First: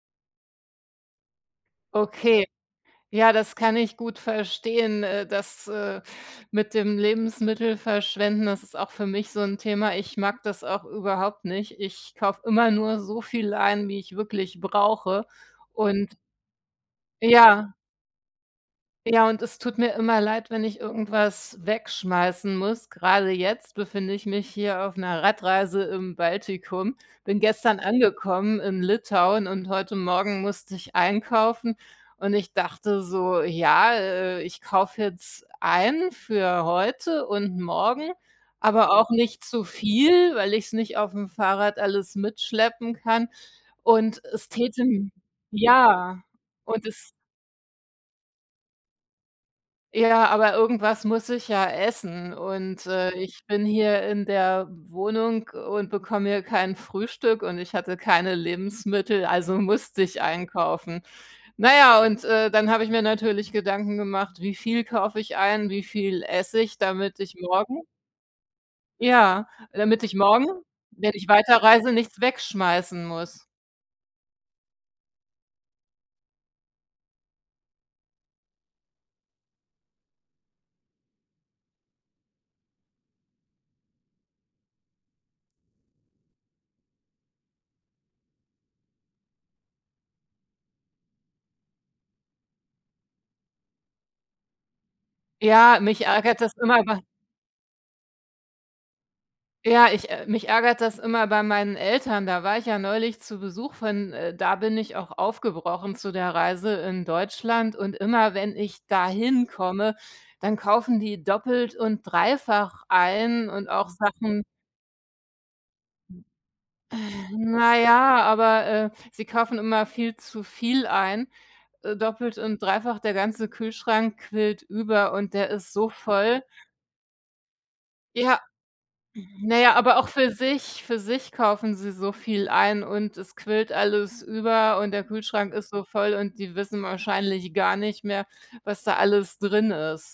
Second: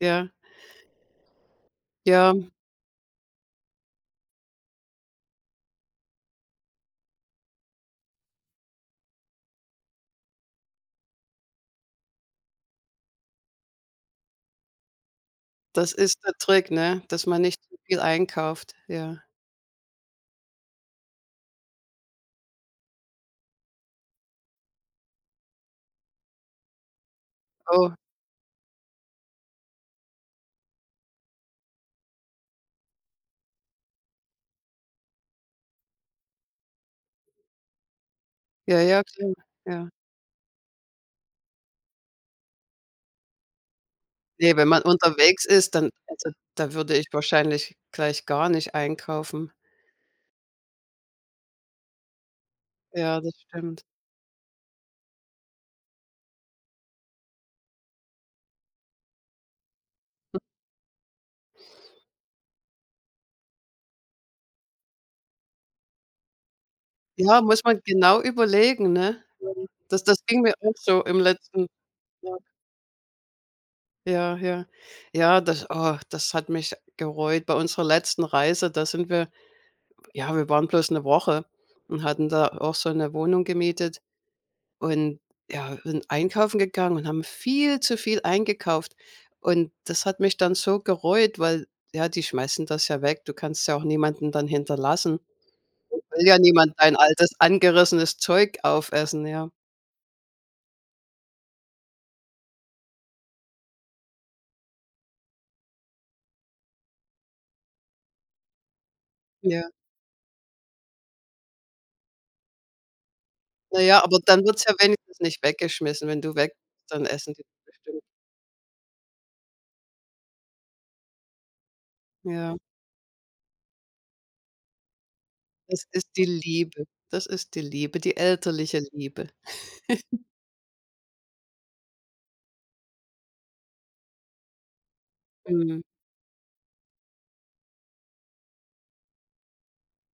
Ja. Ja. Okay. Ja, das kann ich gut verstehen, äh, das, äh, mit dem Lebensmittel verschwenden, das ist auch für mich so 'n Thema. Ich mag das auch überhaupt nicht. Ich kaufe immer nur so viel ein, wie ich wirklich brauche Das und ist der Trick, ne, dass man nicht Ja. zu viel einkauft, ja. Ja, und es tut mir immer leid, wenn ich irgendwas wegschmeißen muss. Grade jetzt befinde ich mich hier auf 'ner Radreise im Baltikum. Bin gestern Oh. angekommen in Litauen, und heute Morgen musste ich einkaufen, und ich dachte so: „Ja, äh, ich kaufe jetzt ein für heute und morgen, Ja, aber ja, auch klar, nicht zu ja. viel, weil ich's nicht auf'm Fahrrad alles mitschleppen kann.“ Und es Ne, wenn täte man n unterwegs ist, dann Ja, also, da und würde ich es wahrscheinlich gleich gar nicht einkaufen. Ja, aber irgendwas muss ich ja essen. Und, äh, Ja, das ich bin stimmt. hier in der Wohnung und bekomme hier kein Frühstück und ich hatte keine Lebensmittel, also, musste ich Hm. einkaufen. Na ja, und, äh, dann habe ich mir natürlich Gedanken gemacht: „Wie viel kaufe ich ein, wie viel esse ich, damit ich Ja, muss man morgen“ genau überlegen, ne? Ja, damit Das ich das ging morgen, mir auch so wenn im ich letzten weiterreise, nichts Ja. wegschmeißen muss. Ja, ja. Ja, das oh, das hat mich gereut. Bei unserer letzten Reise, da sind wir ja, wir waren bloß 'ne Woche und hatten da auch so 'ne Wohnung gemietet. Und, ja, sind einkaufen gegangen und haben viel zu viel eingekauft. Und das hat mich dann so gereut, weil, ja, die schmeißen das ja weg. Du kannst es ja auch niemanden dann hinterlassen. Ja, mich Will ja ärgert das niemand immer dein bei altes, angerissenes Zeug aufessen, ja. Ja, ich ä mich ärgert das immer bei meinen Eltern. Da war ich ja neulich zu Besuch von, äh, da bin ich auch aufgebrochen zu der Reise in Deutschland. Und immer, wenn ich da hin Ja. komme, dann kaufen die doppelt und dreifach ein und Na auch ja, aber Sachen dann wird's ja wenigstens nicht weggeschmissen. Wenn Äh, du weg bist, dann essen die na bestimmt. ja, aber, äh, sie kaufen immer viel zu viel ein, äh, doppelt Ja. und dreifach. Der ganze Kühlschrank quillt über und der ist Es so ist die voll Liebe, das ist die Liebe, die Ja. elterliche Liebe. Hm, na ja, aber auch für sich für sich kaufen sie so viel ein, und es quillt alles über, und der Kühlschrank ist Mhm. so voll, und die wissen wahrscheinlich gar nicht mehr, was da alles drin ist.